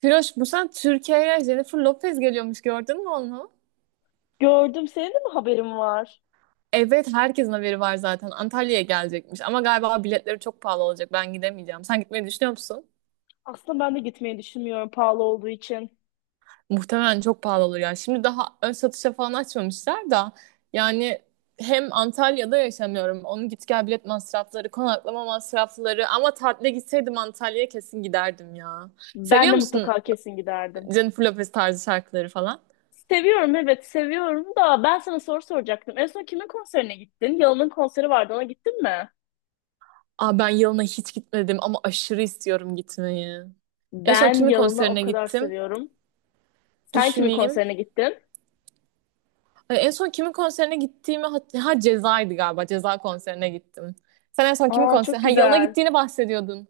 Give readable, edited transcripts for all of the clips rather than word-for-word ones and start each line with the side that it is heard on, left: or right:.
right: Firoş, bu sene Türkiye'ye Jennifer Lopez geliyormuş, gördün mü onu?
left: Gördüm. Senin de mi haberin var?
right: Evet, herkesin haberi var zaten. Antalya'ya gelecekmiş ama galiba biletleri çok pahalı olacak. Ben gidemeyeceğim. Sen gitmeyi düşünüyor musun?
left: Aslında ben de gitmeyi düşünmüyorum pahalı olduğu için.
right: Muhtemelen çok pahalı olur ya. Şimdi daha ön satışa falan açmamışlar da yani hem Antalya'da yaşamıyorum. Onun git gel bilet masrafları, konaklama masrafları ama tatile gitseydim Antalya'ya kesin giderdim ya.
left: Ben
right: Seviyor
left: de
right: musun
left: mutlaka kesin giderdim.
right: Jennifer Lopez tarzı şarkıları falan?
left: Seviyorum, evet, seviyorum da ben sana soru soracaktım. En son kimin konserine gittin? Yalın'ın konseri vardı, ona gittin mi?
right: Aa, ben yılına hiç gitmedim ama aşırı istiyorum gitmeyi. En son
left: Ben
right: kimin
left: Yalın'ı o
right: konserine
left: kadar
right: gittim?
left: seviyorum. Sen kimin
right: Düşüneyim.
left: konserine gittin?
right: Ay, en son kimin konserine gittiğimi ha, Ceza'ydı galiba. Ceza konserine gittim. Sen en son kimin
left: Aa,
right: konser
left: çok
right: ha yılına
left: güzel.
right: gittiğini bahsediyordun.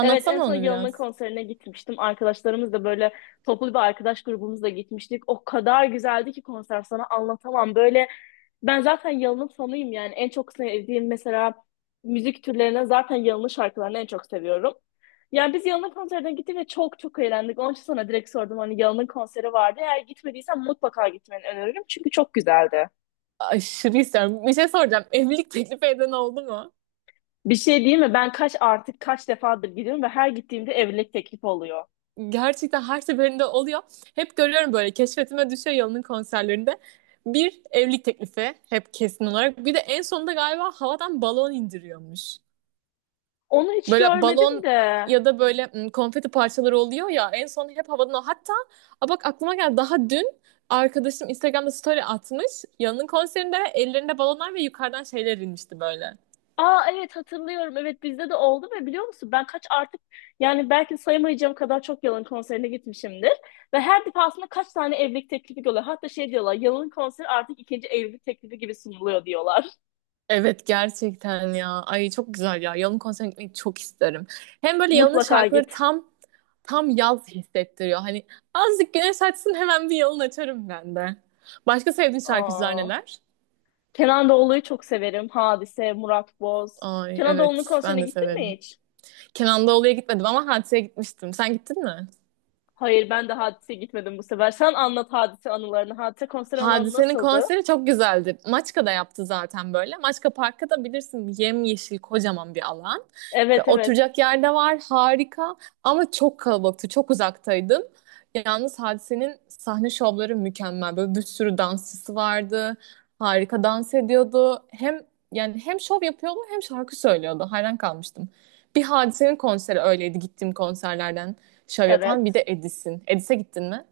left: Evet, en son
right: onu
left: Yılan'ın
right: biraz.
left: konserine gitmiştim. Arkadaşlarımız da böyle toplu bir arkadaş grubumuzla gitmiştik. O kadar güzeldi ki konser, sana anlatamam. Böyle, ben zaten Yılan'ın fanıyım yani. En çok sevdiğim mesela müzik türlerine zaten Yılan'ın şarkılarını en çok seviyorum. Yani biz Yılan'ın konserine gittik ve çok eğlendik. Onun için sana direkt sordum, hani Yılan'ın konseri vardı. Eğer gitmediysen mutlaka gitmeni öneririm. Çünkü çok güzeldi.
right: Aşırı istiyorum. Bir şey soracağım. Evlilik teklifi eden oldu mu?
left: Bir şey değil mi? Ben kaç artık, kaç defadır gidiyorum ve her gittiğimde evlilik teklif oluyor.
right: Gerçekten her seferinde oluyor. Hep görüyorum, böyle keşfetime düşüyor Yalın'ın konserlerinde. Bir evlilik teklifi hep kesin olarak. Bir de en sonunda galiba havadan balon indiriyormuş.
left: Onu hiç
right: Böyle
left: görmedim
right: balon
left: de.
right: ya da böyle konfeti parçaları oluyor ya en son hep havadan o. Hatta a bak, aklıma geldi, daha dün arkadaşım Instagram'da story atmış. Yanın konserinde ellerinde balonlar ve yukarıdan şeyler inmişti böyle.
left: Aa, evet, hatırlıyorum. Evet, bizde de oldu ve biliyor musun, ben kaç artık, yani belki sayamayacağım kadar çok Yalın konserine gitmişimdir. Ve her defasında kaç tane evlilik teklifi görüyorlar. Hatta şey diyorlar, Yalın konseri artık ikinci evlilik teklifi gibi sunuluyor diyorlar.
right: Evet, gerçekten ya. Ay, çok güzel ya. Yalın konserine gitmeyi çok isterim. Hem böyle Yalın'ın
left: Mutlaka
right: şarkıları
left: git.
right: tam yaz hissettiriyor. Hani azıcık güneş açsın, hemen bir Yalın açarım ben de. Başka sevdiğin şarkıcılar
left: Aa,
right: neler?
left: Kenan Doğulu'yu çok severim. Hadise, Murat Boz.
right: Ay
left: Kenan Doğulu'nun
right: evet,
left: konserine
right: ben de
left: gittin mi
right: severim.
left: hiç?
right: Kenan Doğulu'ya gitmedim ama Hatice'ye gitmiştim. Sen gittin mi?
left: Hayır, ben de Hadise'ye gitmedim bu sefer. Sen anlat Hadise anılarını. Hadise konser alanı
right: Hadise'nin
left: nasıldı?
right: konseri çok güzeldi. Maçka'da yaptı zaten böyle. Maçka Park'ta da bilirsin, yemyeşil kocaman bir alan. Ve
left: Evet, evet.
right: oturacak yerde var, harika ama çok kalabalıktı, çok uzaktaydım. Yalnız Hadise'nin sahne şovları mükemmel. Böyle bir sürü dansçısı vardı. Harika dans ediyordu. Hem yani hem şov yapıyordu hem şarkı söylüyordu. Hayran kalmıştım. Bir Hadise'nin konseri öyleydi gittiğim konserlerden şov yapan. Bir
left: Evet.
right: de Edis'in. Edis'e gittin mi?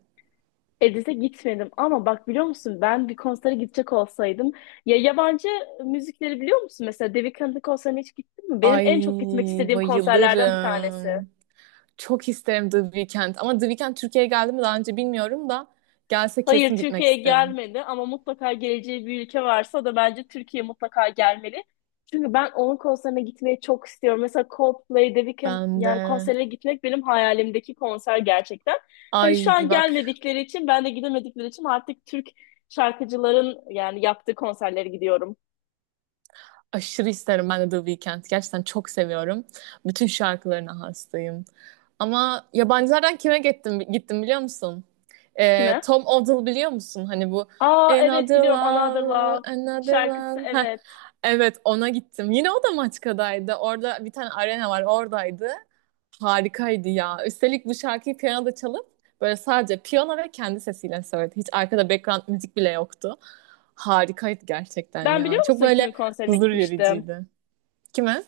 left: Edis'e gitmedim ama bak, biliyor musun, ben bir konsere gidecek olsaydım, ya, yabancı müzikleri biliyor musun? Mesela David Weeknd'in konserine hiç gittin mi? Benim
right: Ay,
left: en çok gitmek istediğim konserlerden bir tanesi.
right: bayılırım. Çok isterim The Weeknd. Ama The Weeknd Türkiye'ye geldi mi daha önce bilmiyorum da, gelse
left: Hayır,
right: kesin gitmek
left: Türkiye'ye
right: isterim.
left: gelmedi ama mutlaka geleceği bir ülke varsa o da bence Türkiye, mutlaka gelmeli. Çünkü ben onun konserine gitmeyi çok istiyorum. Mesela Coldplay, The Weeknd
right: Ben
left: yani
right: de.
left: konserine gitmek benim hayalimdeki konser gerçekten. Hani şu
right: Ay
left: an
right: bak,
left: gelmedikleri için, ben de gidemedikleri için artık Türk şarkıcıların yani yaptığı konserlere gidiyorum.
right: aşırı isterim ben de The Weeknd. Gerçekten çok seviyorum. Bütün şarkılarına hastayım. Ama yabancılardan kime gittim, gittim biliyor musun?
left: Kime?
right: Tom Odell biliyor musun? Hani bu
left: Aa, evet,
right: Another
left: biliyorum, Another
right: Love,
left: Love
right: Another
left: şarkısı,
right: Love. Heh.
left: evet.
right: Evet, ona gittim. Yine o da Maçka'daydı. Orada bir tane arena var, oradaydı. Harikaydı ya. Üstelik bu şarkıyı piyanoda çalıp böyle sadece piyano ve kendi sesiyle söyledi. Hiç arkada background müzik bile yoktu. Harikaydı gerçekten
left: Ben,
right: ya.
left: biliyor
right: Çok
left: musun, kimin
right: böyle
left: konserine
right: huzur
left: gitmiştim?
right: vericiydi. Kime?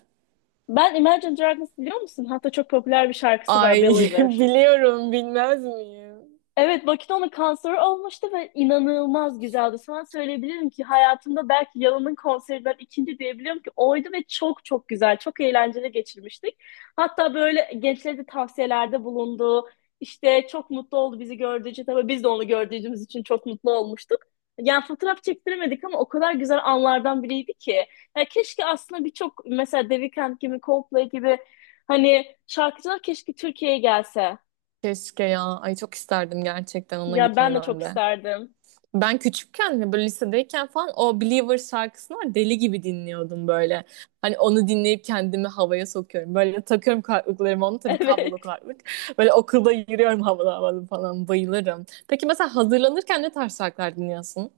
left: Ben Imagine Dragons, biliyor musun? Hatta çok popüler bir şarkısı var,
right: Ay,
left: Believer.
right: biliyorum, bilmez miyim?
left: Evet, Bakito'nun kanseri olmuştu ve inanılmaz güzeldi. Sana söyleyebilirim ki hayatımda belki Yalın'ın konserinden ikinci diyebiliyorum ki oydu ve çok çok güzel, çok eğlenceli geçirmiştik. Hatta böyle gençlere de tavsiyelerde bulundu. İşte çok mutlu oldu bizi gördüğü için. Tabii biz de onu gördüğümüz için çok mutlu olmuştuk. Yani fotoğraf çektiremedik ama o kadar güzel anlardan biriydi ki. Yani keşke aslında birçok mesela The Weeknd gibi, Coldplay gibi hani şarkıcılar keşke Türkiye'ye gelse.
right: Keşke ya. Ay çok isterdim gerçekten ona
left: Ya ben
right: gitmeyi
left: de çok
right: ben de.
left: isterdim.
right: Ben küçükken hani böyle lisedeyken falan o Believer şarkısını var, deli gibi dinliyordum böyle. Hani onu dinleyip kendimi havaya sokuyorum. Böyle takıyorum kulaklıklarımı, onu tabii, kablolu
left: Evet.
right: kulaklık. Böyle okulda yürüyorum havalı havalı falan, bayılırım. Peki mesela hazırlanırken ne tarz şarkılar dinliyorsun?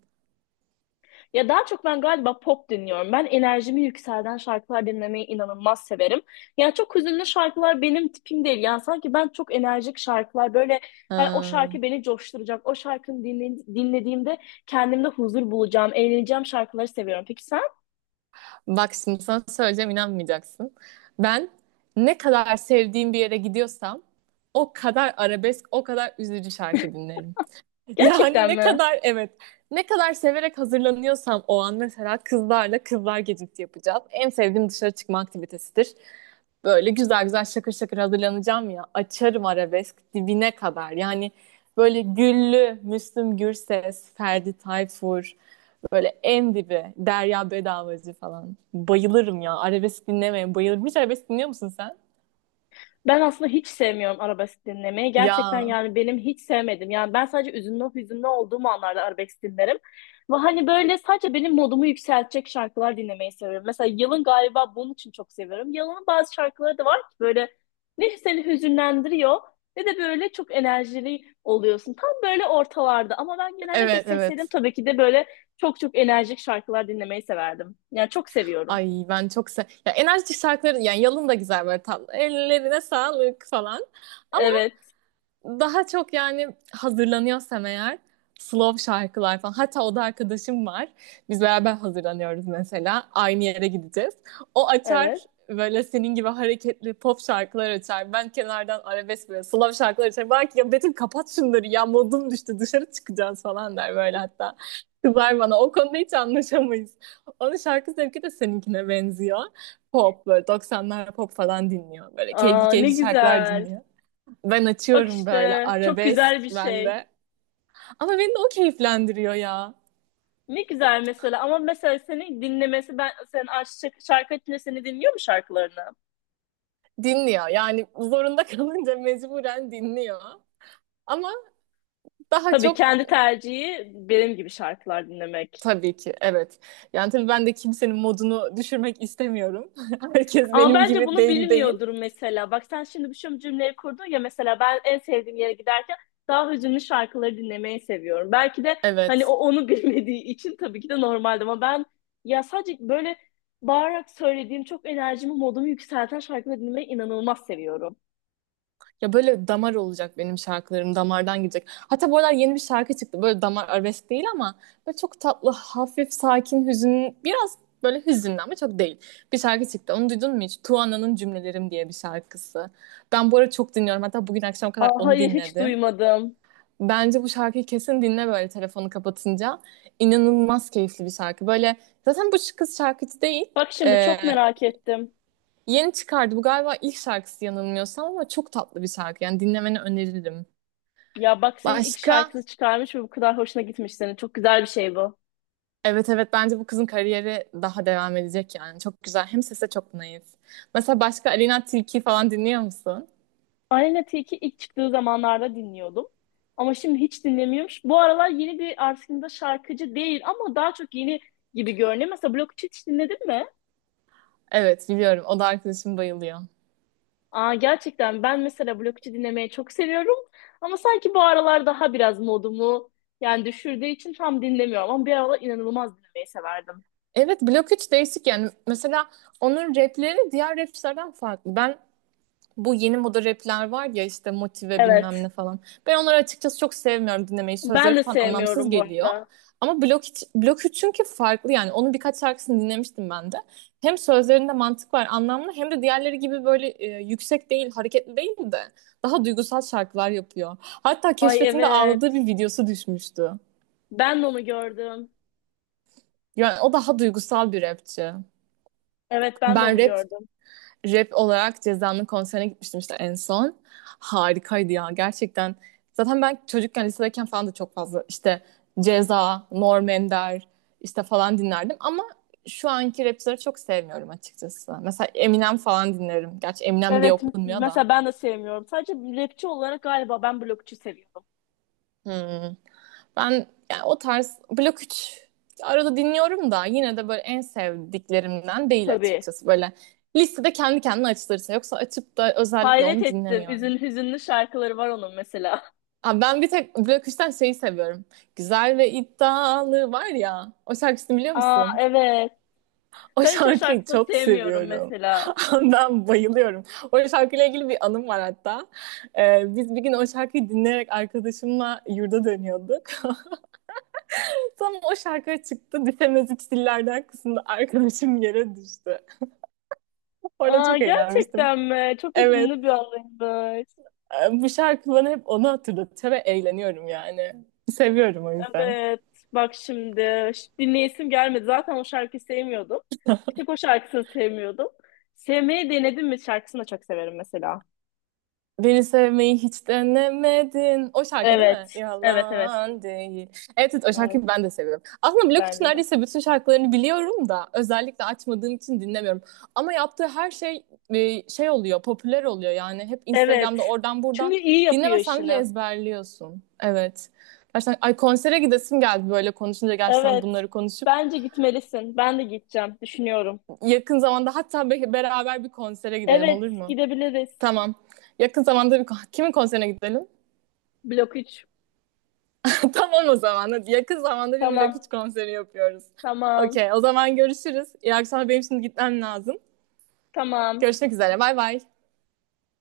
left: Ya daha çok ben galiba pop dinliyorum. Ben enerjimi yükselten şarkılar dinlemeyi inanılmaz severim. Yani çok hüzünlü şarkılar benim tipim değil. Yani sanki ben çok enerjik şarkılar, böyle hani, o
right: Ha,
left: şarkı beni coşturacak. O şarkını dinlediğimde kendimde huzur bulacağım, eğleneceğim şarkıları seviyorum. Peki sen?
right: bak şimdi sana söyleyeceğim, inanmayacaksın. Ben ne kadar sevdiğim bir yere gidiyorsam o kadar arabesk, o kadar üzücü şarkı dinlerim. Yani
left: Gerçekten
right: ne
left: mi?
right: kadar evet, ne kadar severek hazırlanıyorsam o an, mesela kızlarla kızlar gecesi yapacağız. En sevdiğim dışarı çıkma aktivitesidir. Böyle güzel güzel şakır şakır hazırlanacağım ya, açarım arabesk dibine kadar. Yani böyle Güllü, Müslüm Gürses, Ferdi Tayfur, böyle en dibi Derya Bedavacı falan. Bayılırım ya, arabesk dinlemeye bayılırım. Hiç arabesk dinliyor musun sen?
left: Ben aslında hiç sevmiyorum arabesk dinlemeyi. Gerçekten
right: Ya
left: yani benim, hiç sevmedim. Yani ben sadece üzünlü, hüzünlü olduğum anlarda arabesk dinlerim. Ve hani böyle sadece benim modumu yükseltecek şarkılar dinlemeyi seviyorum. Mesela Yıl'ın galiba bunun için çok seviyorum. Yıl'ın bazı şarkıları da var ki böyle ne seni hüzünlendiriyor ne de böyle çok enerjili oluyorsun. Tam böyle ortalarda ama ben genellikle
right: evet,
left: seçseydim
right: evet.
left: tabii ki de böyle çok enerjik şarkılar dinlemeyi severdim. Yani çok seviyorum.
right: Ay, ben çok se, ya enerjik şarkıları, yani Yalın da güzel böyle, tatlı. Ellerine sağlık falan,
left: Evet,
right: daha çok yani hazırlanıyorsam eğer slow şarkılar falan. Hatta o da arkadaşım var. Biz beraber hazırlanıyoruz mesela. Aynı yere gideceğiz. O açar
left: evet.
right: böyle senin gibi hareketli pop şarkılar açar. Ben kenardan arabesk, böyle slow şarkılar açar. Belki ya Betül kapat şunları ya, modum düştü, dışarı çıkacağız falan der böyle, hatta. Kızar bana, o konuda hiç anlaşamayız. Onun şarkı zevki de seninkine benziyor. Pop, böyle 90'lar pop falan dinliyor. Böyle keyifli
left: Aa, ne
right: keyifli şarkılar
left: güzel.
right: dinliyor. Ben
left: Bak
right: açıyorum böyle
left: işte, çok
right: arabesk
left: güzel bir şey.
right: bende. Ama beni de o keyiflendiriyor ya.
left: Ne güzel mesela, ama mesela seni dinlemesi, ben sen aşçı şarkı açınca seni dinliyor mu şarkılarını?
right: Dinliyor. Yani zorunda kalınca mecburen dinliyor. Ama daha
left: Tabii
right: çok,
left: kendi tercihi benim gibi şarkılar dinlemek.
right: tabii ki evet. Yani tabii ben de kimsenin modunu düşürmek istemiyorum. Herkes
left: Ama
right: benim
left: bence
right: gibi
left: bunu
right: değil.
left: bilmiyordur mesela. Bak sen şimdi bir şu cümleyi kurdun ya, mesela ben en sevdiğim yere giderken daha hüzünlü şarkıları dinlemeyi seviyorum. Belki de hani o
right: Evet.
left: onu bilmediği için tabii ki de normaldi ama ben ya sadece böyle bağırarak söylediğim çok enerjimi, modumu yükselten şarkıları dinlemeyi inanılmaz seviyorum.
right: Ya böyle damar olacak benim şarkılarım. Damardan gidecek. Hatta bu aralar yeni bir şarkı çıktı. Böyle damar arabesk değil ama böyle çok tatlı, hafif, sakin, hüzün. Biraz böyle hüzünlü ama çok değil. Bir şarkı çıktı. Onu duydun mu hiç? Tuana'nın Cümlelerim diye bir şarkısı. Ben bu ara çok dinliyorum. Hatta bugün akşam kadar
left: Aa,
right: onu
left: hayır, hiç
right: dinledim.
left: duymadım.
right: Bence bu şarkıyı kesin dinle böyle telefonu kapatınca. İnanılmaz keyifli bir şarkı. Böyle zaten bu kız şarkıcı değil.
left: Bak şimdi,
right: Ee,
left: çok merak ettim.
right: Yeni çıkardı. Bu galiba ilk şarkısı yanılmıyorsam ama çok tatlı bir şarkı. Yani dinlemeni öneririm.
left: Ya bak, senin ilk
right: Başka?
left: şarkını çıkarmış ve bu kadar hoşuna gitmiş senin. Çok güzel bir şey bu.
right: Evet, evet, bence bu kızın kariyeri daha devam edecek yani. Çok güzel. Hem sese çok naif. Mesela başka Alina Tilki falan dinliyor musun?
left: Aleyna Tilki ilk çıktığı zamanlarda dinliyordum. Ama şimdi hiç dinlemiyormuş. Bu aralar yeni bir aslında şarkıcı değil ama daha çok yeni gibi görünüyor. Mesela Blok 3 hiç dinledin mi?
right: Evet, biliyorum. O da arkadaşım bayılıyor.
left: Aa, gerçekten, ben mesela Blok 3'ü dinlemeyi çok seviyorum. Ama sanki bu aralar daha biraz modumu yani düşürdüğü için tam dinlemiyorum. Ama bir aralar inanılmaz dinlemeyi severdim.
right: Evet, Blok 3 değişik yani. Mesela onun rapleri diğer rapçilerden farklı. Ben bu yeni moda rapler var ya, işte motive bilmem
left: Evet.
right: ne falan. Ben onları açıkçası çok sevmiyorum dinlemeyi. Sözleri
left: Ben de
right: falan anlamsız
left: sevmiyorum bu
right: geliyor.
left: arada.
right: Ama Blok 3 çünkü farklı yani. Onun birkaç şarkısını dinlemiştim ben de. Hem sözlerinde mantık var, anlamlı, hem de diğerleri gibi böyle yüksek değil, hareketli değil de daha duygusal şarkılar yapıyor. Hatta
left: Ay,
right: keşfetimde ağladığı bir
left: evet.
right: videosu düşmüştü.
left: Ben de onu gördüm.
right: Yani o daha duygusal bir rapçi.
left: Evet, ben de
right: Ben
left: onu
right: rap
left: gördüm.
right: Rap olarak Ceza'nın konserine gitmiştim işte en son. Harikaydı ya gerçekten. Zaten ben çocukken lisedeyken falan da çok fazla işte Ceza, Norm Ender işte falan dinlerdim ama şu anki rapçileri çok sevmiyorum açıkçası. Mesela Eminem falan dinlerim. Gerçi Eminem diye
left: Evet,
right: okunmuyor da.
left: mesela ben de sevmiyorum. Sadece rapçi olarak galiba ben Blokçu seviyorum.
right: Hmm. Ben yani o tarz Blok 3 arada dinliyorum da yine de böyle en sevdiklerimden değil
left: Tabii.
right: açıkçası. Böyle listede kendi kendine açılırsa, yoksa açıp da özellikle
left: Hayret
right: onu
left: ettim.
right: dinlemiyorum.
left: Üzün, hüzünlü şarkıları var onun mesela.
right: Abi ben bir tek Blok üçten şeyi seviyorum. Güzel ve iddialı var ya. O şarkısını biliyor
left: Aa,
right: musun?
left: evet.
right: O
left: Ben hiç o
right: şarkıyı
left: şarkısını
right: çok
left: sevmiyorum
right: seviyorum.
left: mesela.
right: Ben bayılıyorum. O şarkıyla ilgili bir anım var hatta. Biz bir gün o şarkıyı dinleyerek arkadaşımla yurda dönüyorduk. Tam o şarkı çıktı. Bitemez üç dillerden kısımda arkadaşım yere düştü. Orada
left: Aa,
right: çok eğlenmiştim.
left: gerçekten mi? Çok hüzünlü bir
right: Evet.
left: anıymış.
right: Bu şarkı bana hep onu hatırlatıyor ve eğleniyorum yani. Seviyorum o yüzden.
left: Evet. Bak şimdi. Dinleyesim gelmedi. Zaten o şarkıyı sevmiyordum. Bir tek o şarkısını sevmiyordum. Sevmeyi denedim mi şarkısını da çok severim mesela.
right: Beni sevmeyi hiç denemedin. O şarkı değil mi?
left: Evet. Evet, evet.
right: Yalan değil. Evet, evet, o
left: Evet.
right: şarkıyı ben de seviyorum. Aslında Blok için
left: Bence de.
right: neredeyse bütün şarkılarını biliyorum da özellikle açmadığım için dinlemiyorum. Ama yaptığı her şey şey oluyor, popüler oluyor yani. Hep Instagram'da
left: Evet.
right: oradan buradan
left: Çünkü iyi yapıyor
right: dinlemesen bile
left: işini.
right: ezberliyorsun. Evet. Gerçekten ay, konsere gidesim geldi böyle konuşunca, gerçekten
left: Evet.
right: bunları konuşup.
left: Bence gitmelisin. Ben de gideceğim. Düşünüyorum.
right: Yakın zamanda hatta beraber bir konsere gidelim, olur
left: Evet.
right: mu?
left: Gidebiliriz.
right: Tamam. Yakın zamanda bir kimin konserine gidelim?
left: Blok 3.
right: Tamam, o zaman. Yakın zamanda bir Blok
left: Tamam.
right: 3 konseri yapıyoruz.
left: Tamam.
right: Okey, o zaman görüşürüz. İyi akşamlar. Benim şimdi gitmem lazım.
left: Tamam.
right: Görüşmek üzere. Bay bay.